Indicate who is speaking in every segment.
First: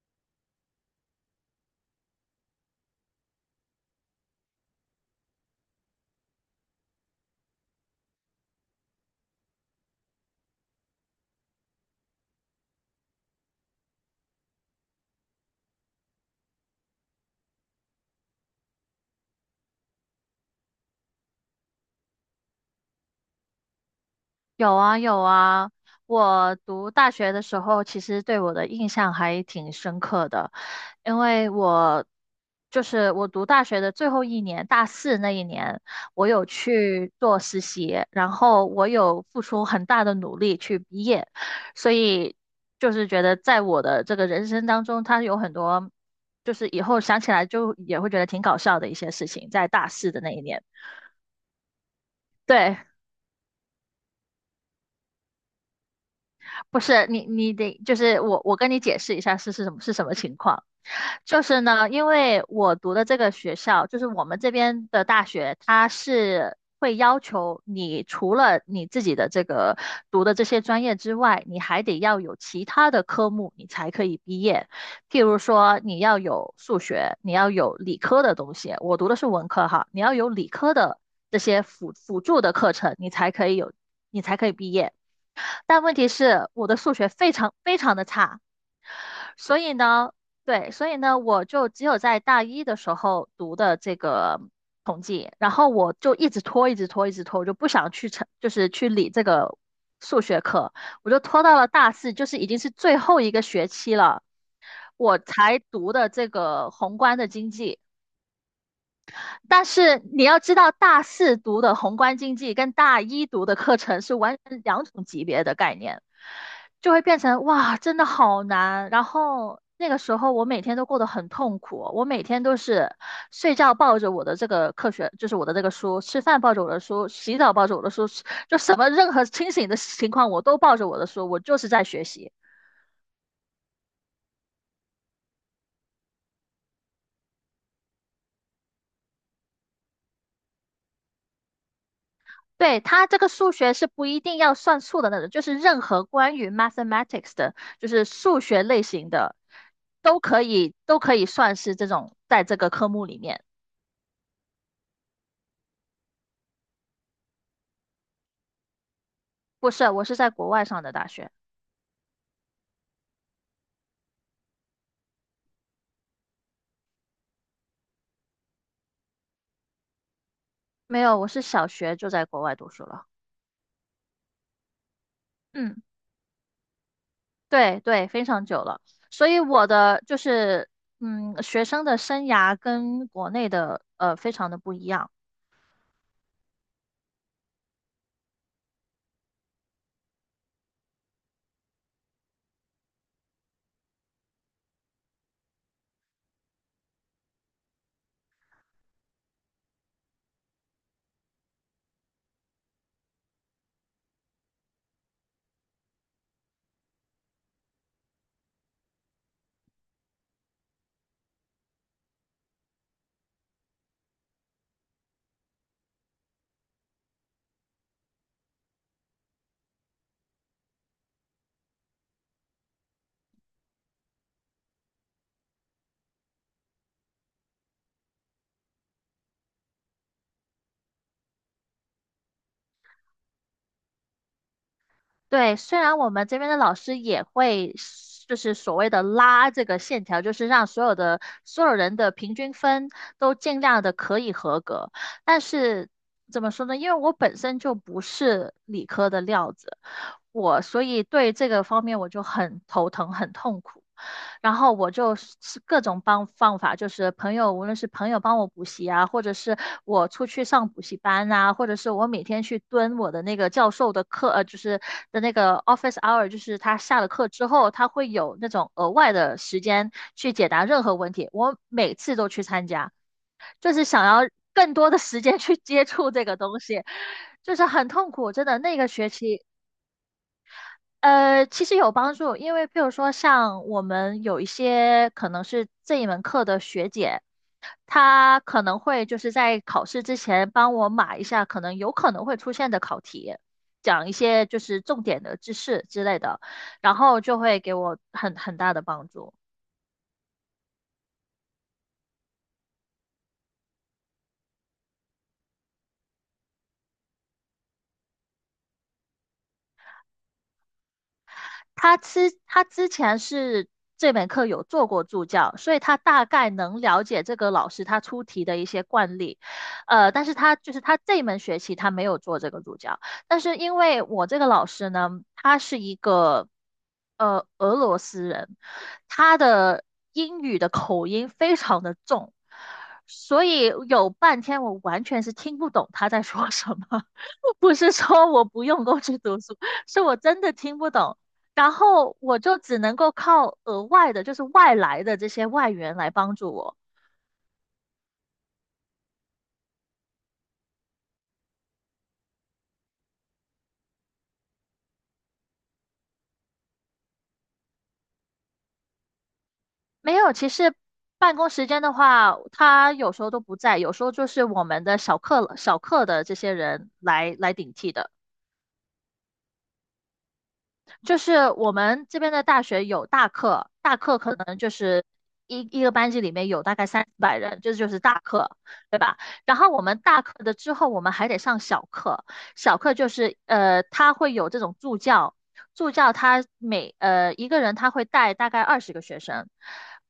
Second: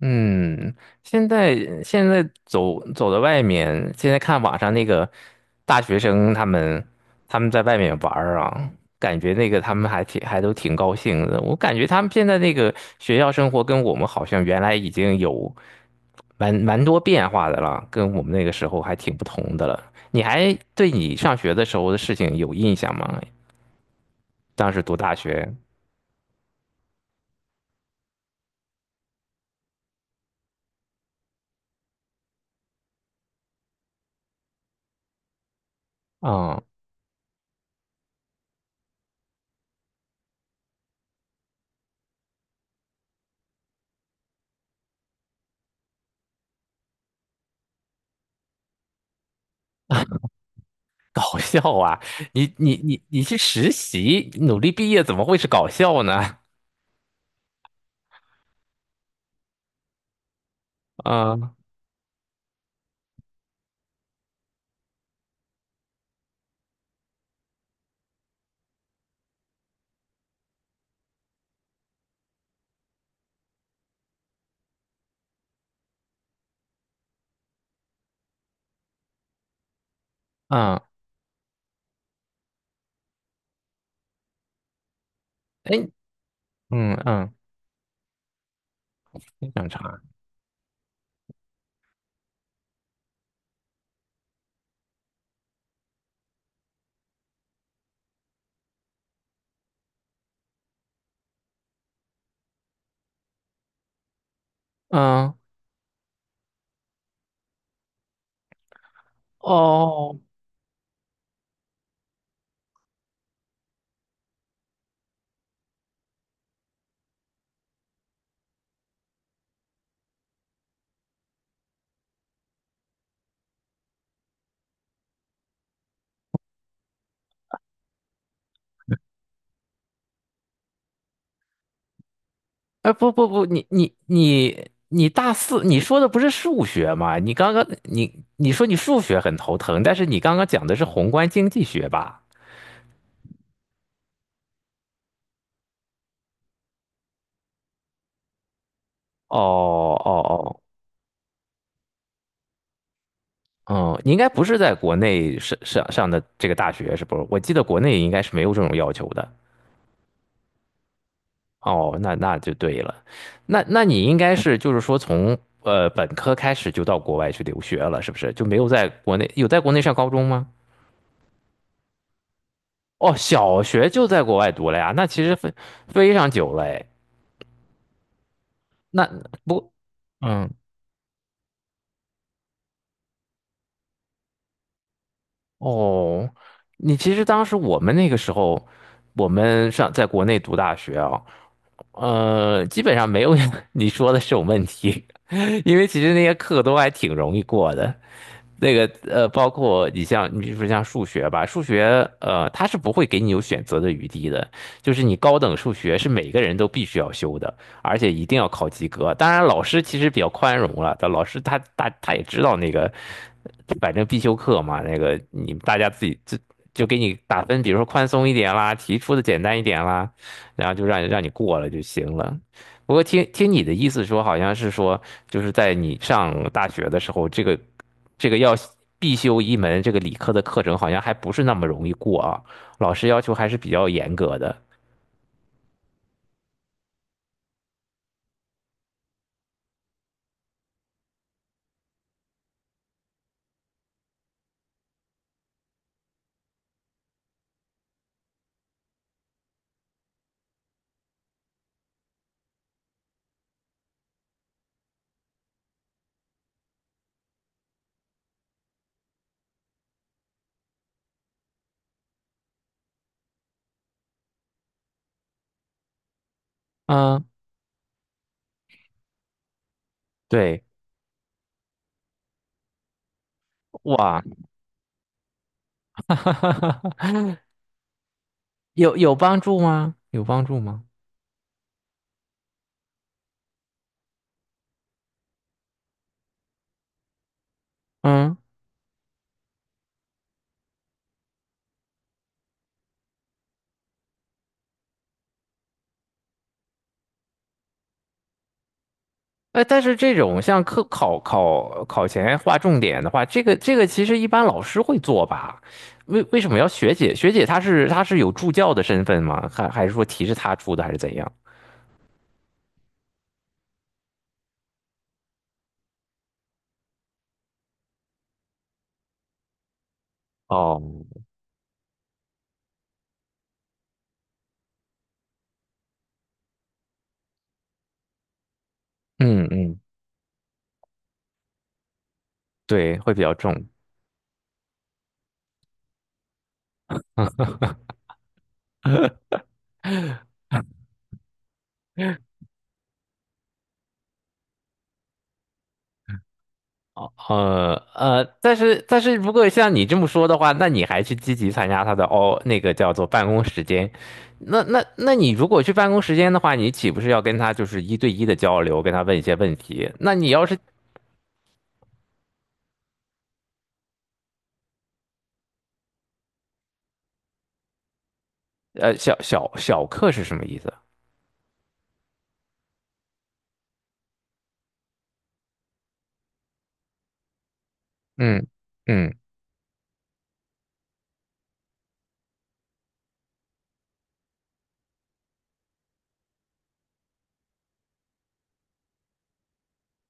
Speaker 1: 嗯，现在现在走到外面，现在看网上那个大学生他们在外面玩儿啊，感觉那个他们还都挺高兴的。我感觉他们现在那个学校生活跟我们好像原来已经有蛮多变化的了，跟我们那个时候还挺不同的了。你还对你上学的时候的事情有印象吗？当
Speaker 2: 有
Speaker 1: 时读
Speaker 2: 啊
Speaker 1: 大
Speaker 2: 有
Speaker 1: 学，
Speaker 2: 啊，我读大学的时候，其实对我的印象还挺深刻的，因为我就是我读大学的最后一年，大四那一年，我有
Speaker 1: 嗯，
Speaker 2: 去做实习，然后我有付出很大的努力去毕业，所以就是觉得在我的这个人生当中，它有很多就是以后想起来就也会觉得挺搞笑的一些事情，在大四的那一年，
Speaker 1: 搞笑啊！你
Speaker 2: 对。
Speaker 1: 你你你去实习，努力毕业，怎么会是搞笑呢？
Speaker 2: 不是你，你得就是我，我跟你解释一下是是什么是什么情况。就
Speaker 1: 嗯
Speaker 2: 是呢，因为我读的这个学校，就是我们这边的大学，它是会要求你除了你自己的这个读的这些专业之外，你还得要有其他的科目，你才可以毕业。譬如说，你要有数学，你要有理科的东西。我读的是文科哈，你要有理科
Speaker 1: 嗯，
Speaker 2: 的这些辅助的课程，你才可以有，你才可以毕业。
Speaker 1: 哎，
Speaker 2: 但问题是我的
Speaker 1: 嗯
Speaker 2: 数学非
Speaker 1: 嗯，
Speaker 2: 常非常的差，
Speaker 1: 你
Speaker 2: 所
Speaker 1: 想
Speaker 2: 以
Speaker 1: 啥？
Speaker 2: 呢，对，所以呢，我就只有在大一的时候读的这个统计，然后我就一直拖，一直拖，一直拖，我就不想去成，就是去理这个数学课，我就拖到了大四，就是已经是最后一个学期了，我
Speaker 1: 嗯，
Speaker 2: 才读的这个宏观的经济。但是
Speaker 1: 哦，
Speaker 2: 你要知道，大四读的宏观经济跟大一读的课程是完全两种级别的概念，就会变成哇，真的好难。然后那个时候我每天都过得很痛苦，我每天都是睡觉抱着我的这个课学，就是我的这个书，吃饭抱着我的书，洗澡抱着我的书，就什么任何清醒的情况我都抱着我的书，我就是在学习。
Speaker 1: 哎，不不不，你大四，你说的不是数学吗？你刚刚你说你数学很头疼，但是你刚刚讲的是宏观经济学吧？
Speaker 2: 对，它这个数学是不一定要算数的那种，就是任何关于 mathematics 的，就是数学类型的，
Speaker 1: 哦
Speaker 2: 都可
Speaker 1: 哦
Speaker 2: 以都可以算是这种在这个科目里面。
Speaker 1: 哦，嗯，你应该不是在国内上的这个大学是不是？我记得国内应该是没有这种要求的。
Speaker 2: 不是，我是在国外上的大学，
Speaker 1: 哦，那就对了，那你应该是就是说从本科开始就到国外去留学了，是不是？就没有在国内上高中吗？
Speaker 2: 没有，我是小学就在国外读书了。
Speaker 1: 哦，小学就在国外读了呀，那其实非
Speaker 2: 嗯，
Speaker 1: 非常久了哎。
Speaker 2: 对对，非常久了。
Speaker 1: 那
Speaker 2: 所以我
Speaker 1: 不，
Speaker 2: 的就
Speaker 1: 嗯，
Speaker 2: 是嗯，学生的生涯跟国内的非常的不一样。
Speaker 1: 哦，你其实当时我们那个时候，我们上在国内读大学啊，基本上没有 你说的这种问题，因为其实那些课都还挺容易过的。那个包括你比如说像数学吧，数学它是不会给你有选择的余地的，就是你高等数学是每个人都必须要修的，而且一定要考及格。当然，老师其实比较宽容了，但老师他也知道那个，反正必修课嘛，那个你大家自己就给你打分，比如说宽松一点啦，题出的简单一点啦，然后就让你过了就行了。不过听听你的意思说，好像是说，就是在你上大学的时候，这个要必修一门这个理科的课程，好像还不是那么容易过啊，老师要求还是比较严格的。
Speaker 2: 对，虽然我们这边的老师也会，就是所谓的拉这个线条，就是让所有人的平均分都尽量的可以合格，但是怎么说呢？因为我本身就不是理科的料子，我所以对这个方面我就很头疼，很痛苦。然后我就是各种帮方法，就是朋友，无论是朋友帮我补习啊，或者是我出去上补习班啊，或者是我每天去蹲我的那个教授的课，就是的那个 office hour，就是他下了
Speaker 1: 嗯，
Speaker 2: 课之后，他会有那种额外的时间去解答
Speaker 1: 对，
Speaker 2: 任何问题，我每次都去参加，就是想要
Speaker 1: 哇，
Speaker 2: 更多的时间去接触这个东西，就是很痛苦，真的那个
Speaker 1: 有
Speaker 2: 学
Speaker 1: 有帮
Speaker 2: 期。
Speaker 1: 助吗？有帮助吗？
Speaker 2: 其实有帮助，因为譬如说，像我们有一些可能是这一门课的学姐，
Speaker 1: 嗯。
Speaker 2: 她可能会就是在考试之前帮我码一下可能有可能会出现的考题，讲一些就是重点的知识之类的，然后就会给我很大的帮助。
Speaker 1: 但是这种像课考考考前划重点的话，这个其实一般老师会做吧？为什么要学姐？学姐她是有助教的身份吗？还是说题是她出的，还是怎样？
Speaker 2: 他之前是这门课有做过助教，所以他大概能了解这个老师他出题的一些惯例，但是他就是
Speaker 1: 哦，
Speaker 2: 他这门学期他没有做这个助教，但是因为我这个老师呢，他是一个俄罗斯人，他
Speaker 1: 嗯嗯，
Speaker 2: 的英语的口音非常的重，
Speaker 1: 对，会比较
Speaker 2: 所
Speaker 1: 重。
Speaker 2: 以有半天我完全是听不懂他在说什么，不是说我不用功去读书，是我真的听不懂。然后我就只能够靠额外的，就是外来的这些外援来帮助我。
Speaker 1: 哦，但是如果像你这么说的话，那你还去积极参加他的，哦，那个叫做办公时间，那你如果去办公时间的话，你岂不是要跟他就是一对一的交流，跟他问一些问题？
Speaker 2: 没
Speaker 1: 那你
Speaker 2: 有，
Speaker 1: 要
Speaker 2: 其
Speaker 1: 是
Speaker 2: 实办公时间的话，他有时候都不在，有时候就是我们的小课的这些人来来顶替的。
Speaker 1: 小课是什么意思？
Speaker 2: 就是我们这边的大学有大课，大课可能就是一个班级里面有大概三四百人，这就是大
Speaker 1: 嗯
Speaker 2: 课，对
Speaker 1: 嗯，
Speaker 2: 吧？然后我们大课的之后，我们还得上小课，小课就是他会有这种助教，助教他每一个人他会带大概二十个学生，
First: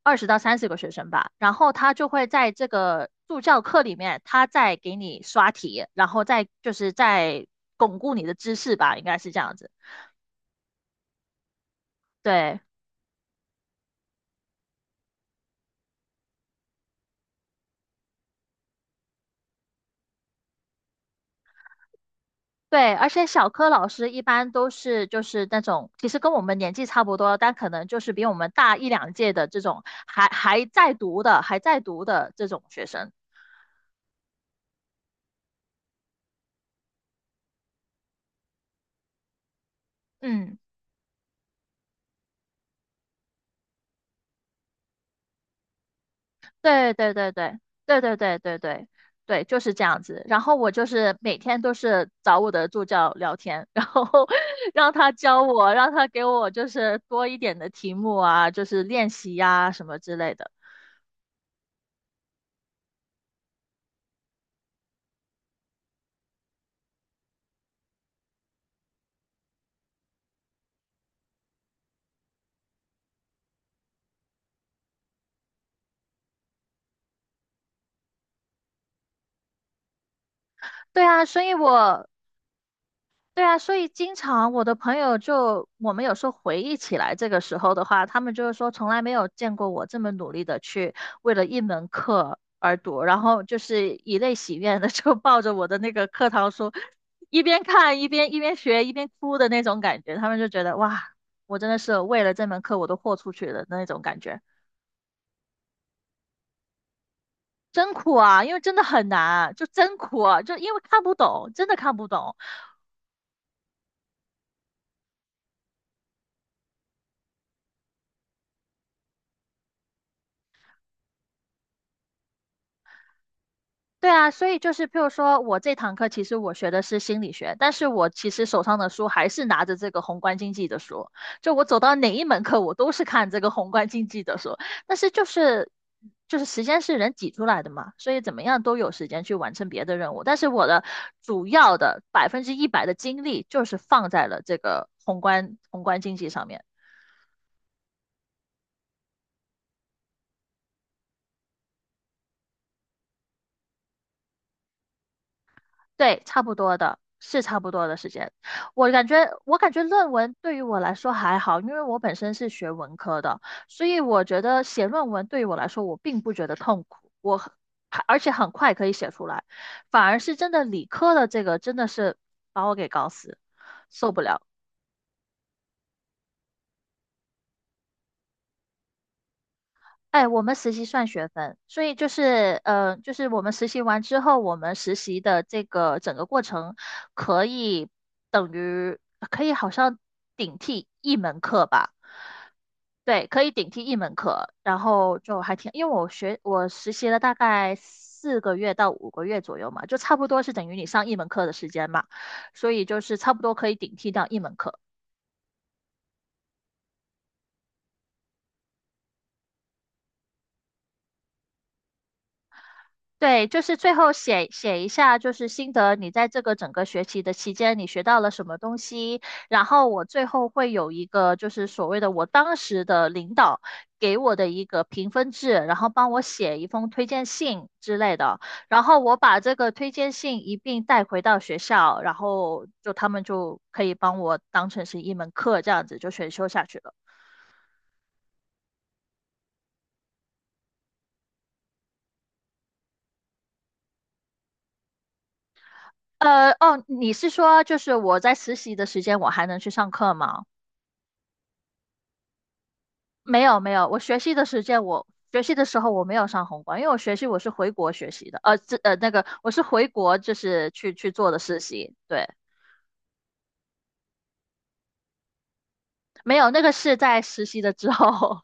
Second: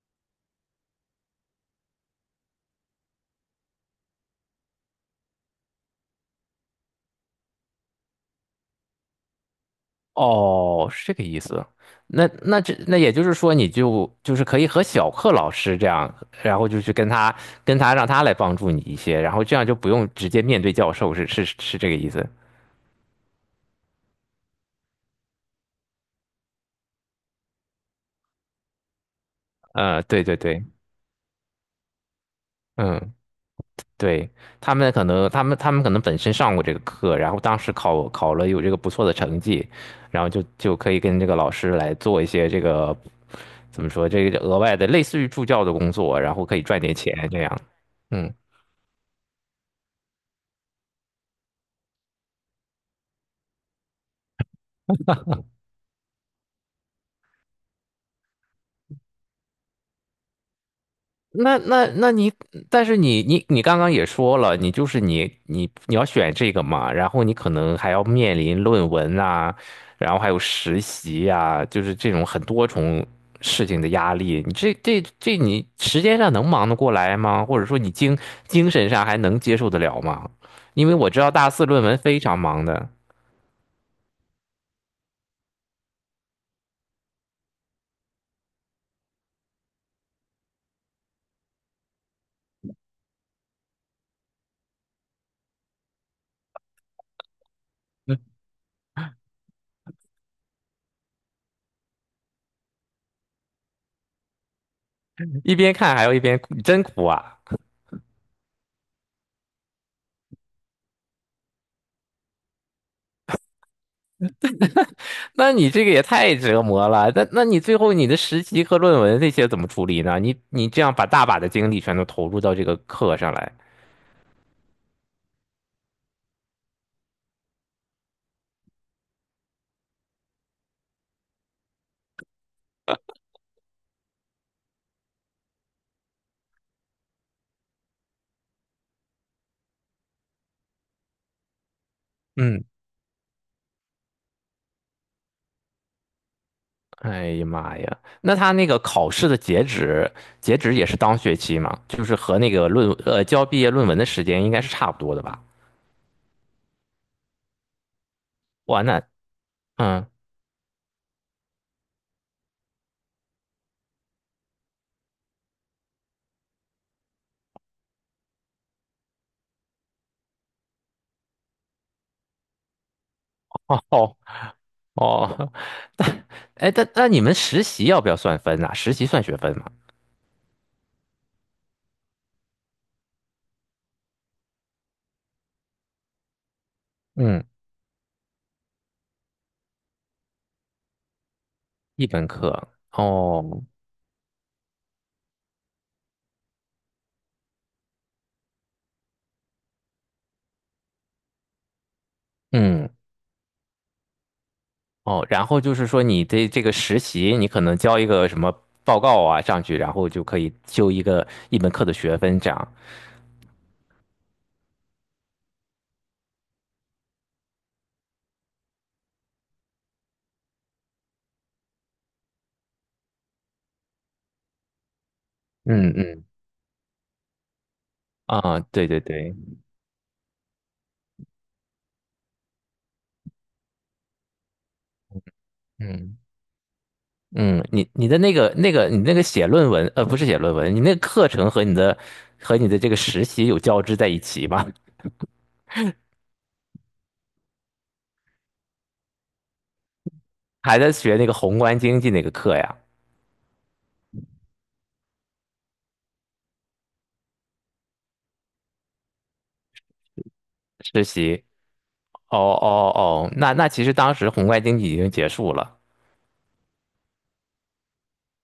Speaker 2: 二十到三十个学生吧，然后他就会在这个助教课里面，他再给你刷题，然后再就是再巩固你的知识吧，应该是这样子，
Speaker 1: 哦，是这个意思。那
Speaker 2: 对。
Speaker 1: 那这那也就是说，你就是可以和小课老师这样，然后就去跟他让他来帮助你一些，然后这样就不用直接面对教授，是是是这个意思。
Speaker 2: 对，而且小柯老师一般都是就是那种，其实跟我们年纪差不多，但可能就是比我们大一两届的这种，
Speaker 1: 对
Speaker 2: 还
Speaker 1: 对
Speaker 2: 还
Speaker 1: 对，
Speaker 2: 在读的，还在读的这种学生。
Speaker 1: 嗯，对，他们可能本身上过这个课，然后当时考了有这个不错的成绩，然后就
Speaker 2: 嗯，
Speaker 1: 就可以跟这个老师来做一些这个怎么说，这个额外的类似于助教的工作，然后可以赚
Speaker 2: 对
Speaker 1: 点
Speaker 2: 对
Speaker 1: 钱
Speaker 2: 对
Speaker 1: 这
Speaker 2: 对
Speaker 1: 样。
Speaker 2: 对对
Speaker 1: 嗯。
Speaker 2: 对对对对，就是这样子。然后我就是每天都是找我的助教聊天，然后 让他教我，让他给我就是多一点的题目啊，就是练习呀、什么之类的。
Speaker 1: 那你，但是你刚刚也说了，你就是你要选这个嘛，然后你可能还要面临论文啊，然后还有实习啊，就是这种很多重事情的压力，你这这这你时间上能忙得过来吗？或者说你精神上还能接受得了吗？因为
Speaker 2: 对
Speaker 1: 我知
Speaker 2: 啊，
Speaker 1: 道
Speaker 2: 所
Speaker 1: 大
Speaker 2: 以
Speaker 1: 四论文
Speaker 2: 我
Speaker 1: 非常忙的，
Speaker 2: 对啊，所以经常我的朋友就，我们有时候回忆起来这个时候的话，他们就是说从来没有见过我这么努力的去为了一门课而读，然后就是以泪洗面的 就抱着我的那个课堂书，一边看一边学一边哭的那种感觉，他们就觉得哇，我真的是为了这门课我都豁出去了的那种感觉，
Speaker 1: 一边看还要一边哭，真苦啊！
Speaker 2: 真苦啊，因为真的很难啊，就真苦啊就因为看不懂，真的看不懂。
Speaker 1: 那你这个也太折磨了。那你最后你的实习和论文这些怎么处理呢？你这样把大把的精力全都投入到这个课上来，
Speaker 2: 对啊，所以就是，譬如说我这堂课其实我学的是心理学，但是我其实手上的书还是拿着这个宏观经济的书，就我走到哪一门课，我都是看这个宏观经济的书。但是就是时间是人挤出来的嘛，所以怎么样都有时间去完成别的任务。但是我的主要的百分之
Speaker 1: 嗯，
Speaker 2: 一百的精力就是放在了这个宏观经济上面。
Speaker 1: 哎呀妈呀！那他那个考试的截止也是当学期嘛，就是和那个交毕业论文的时间应该是差不多的吧？
Speaker 2: 对，差不多的，是差不多的时间。
Speaker 1: 哇，
Speaker 2: 我感
Speaker 1: 那，
Speaker 2: 觉，我感觉
Speaker 1: 嗯，
Speaker 2: 论文对于我来说还好，因为我本身是学文科的，所以我觉得写论文对于我来说，我并不觉得痛苦，我很而且很快可以写出来，反而是真的理科的这个真的是把我给搞死，受
Speaker 1: 哦
Speaker 2: 不了。
Speaker 1: 哦，但但那你们实习要不要算分呐、实习算学分吗？
Speaker 2: 哎，我们实习算学分，所以就是就是我们实习完之后，我们实习的这个整个过程可
Speaker 1: 嗯，
Speaker 2: 以等于可以好像顶替一门课吧。
Speaker 1: 一门课
Speaker 2: 对，可以
Speaker 1: 哦，
Speaker 2: 顶替一门课，然后就还挺，因为我学我实习了大概四个月到五个月左右嘛，就差不多是等于你上一门课的时间嘛，所以
Speaker 1: 嗯。
Speaker 2: 就是差不多可以顶替掉一门课。
Speaker 1: 哦，然后就是说你的这个实习，你可能交一个什么报告啊上去，然后就可以修一门课的学分这样。
Speaker 2: 对，就是最后写写一下，就是心得，你在这个整个学期的期间，你学到了什么东西。然后我最后会有一个，就是所谓的我当时的领导给我的一个评分制，然后
Speaker 1: 嗯
Speaker 2: 帮我
Speaker 1: 嗯，
Speaker 2: 写一封推荐信之类的。
Speaker 1: 啊，
Speaker 2: 然
Speaker 1: 对
Speaker 2: 后
Speaker 1: 对
Speaker 2: 我
Speaker 1: 对，
Speaker 2: 把这个推荐信一并带回到学校，然后就他们就可以帮我当成是一门课，这样子就
Speaker 1: 嗯
Speaker 2: 选修下去了。
Speaker 1: 嗯，你你的那个那个你那个写论文，不是写论文，你那个课程和你的这个实习有交织在一起吗？
Speaker 2: 你是说就是我在实习的时间，我还能去上课吗？
Speaker 1: 还在学那个宏观经济那个课呀？
Speaker 2: 没有没有，我学习的时间我学习的时候我没有上宏观，因为我学习我是回国学习的，呃，这呃那个我是回国就是去
Speaker 1: 实
Speaker 2: 去做的
Speaker 1: 习？
Speaker 2: 实习，对，
Speaker 1: 哦哦哦，那其实当时宏观经济已经结束了。
Speaker 2: 没有那个是在实习的之后，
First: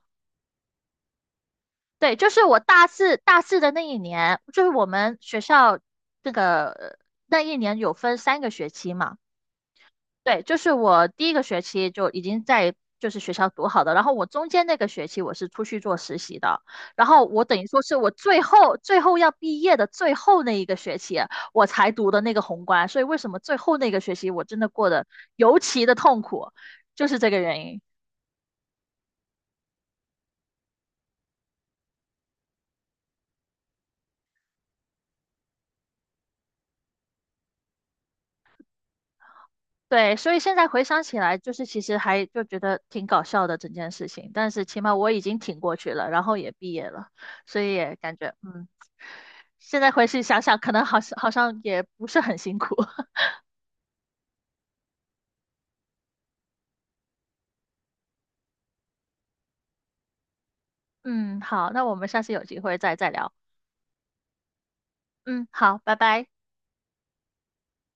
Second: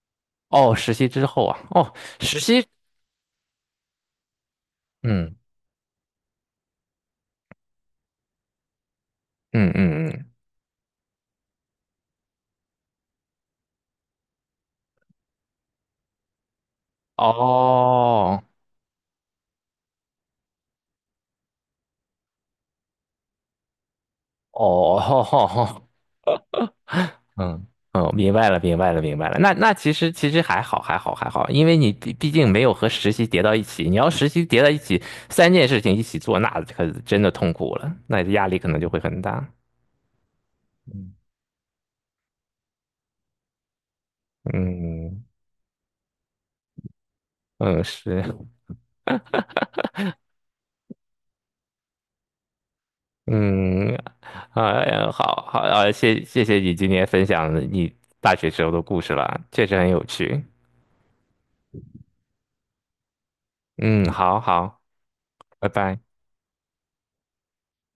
Speaker 1: 哦，实习之后啊，哦，
Speaker 2: 对，就
Speaker 1: 实
Speaker 2: 是我
Speaker 1: 习，
Speaker 2: 大四的那一年，就是我们
Speaker 1: 嗯
Speaker 2: 学校这个那一年有分三个学期嘛。
Speaker 1: 嗯嗯嗯。
Speaker 2: 对，就是我第一个学期就已经在就是学校读好的，然后我中间那个学期我是出去做实习的，然后我等于说是我最
Speaker 1: 哦
Speaker 2: 后最后要毕业的最后那一个学期我才读的那个宏观，所以为什么最后那个学期我真的过
Speaker 1: 哦，
Speaker 2: 得尤其的痛苦，就是 这个原
Speaker 1: 嗯
Speaker 2: 因。
Speaker 1: 嗯，明白了，明白了，明白了。那其实还好，还好，还好，因为你毕竟没有和实习叠到一起。你要实习叠到一起，三件事情一起做，那可真的痛苦了，那压力可能就会很大。
Speaker 2: 对，所以现在回想
Speaker 1: 嗯，
Speaker 2: 起来，就是其实还就觉得挺搞笑的整件事情，但是起码我已
Speaker 1: 嗯
Speaker 2: 经挺过去了，然后也毕业了，所以
Speaker 1: 嗯，
Speaker 2: 也感
Speaker 1: 是，
Speaker 2: 觉嗯。现在回去想想，可能好像也不是很辛苦。
Speaker 1: 嗯，哎呀，好好啊，谢谢你今天分享你大学时候的故事了，确实很有趣。
Speaker 2: 嗯，好，那我们下次有机会再聊。
Speaker 1: 嗯，好好，
Speaker 2: 嗯，
Speaker 1: 拜
Speaker 2: 好，拜
Speaker 1: 拜。
Speaker 2: 拜。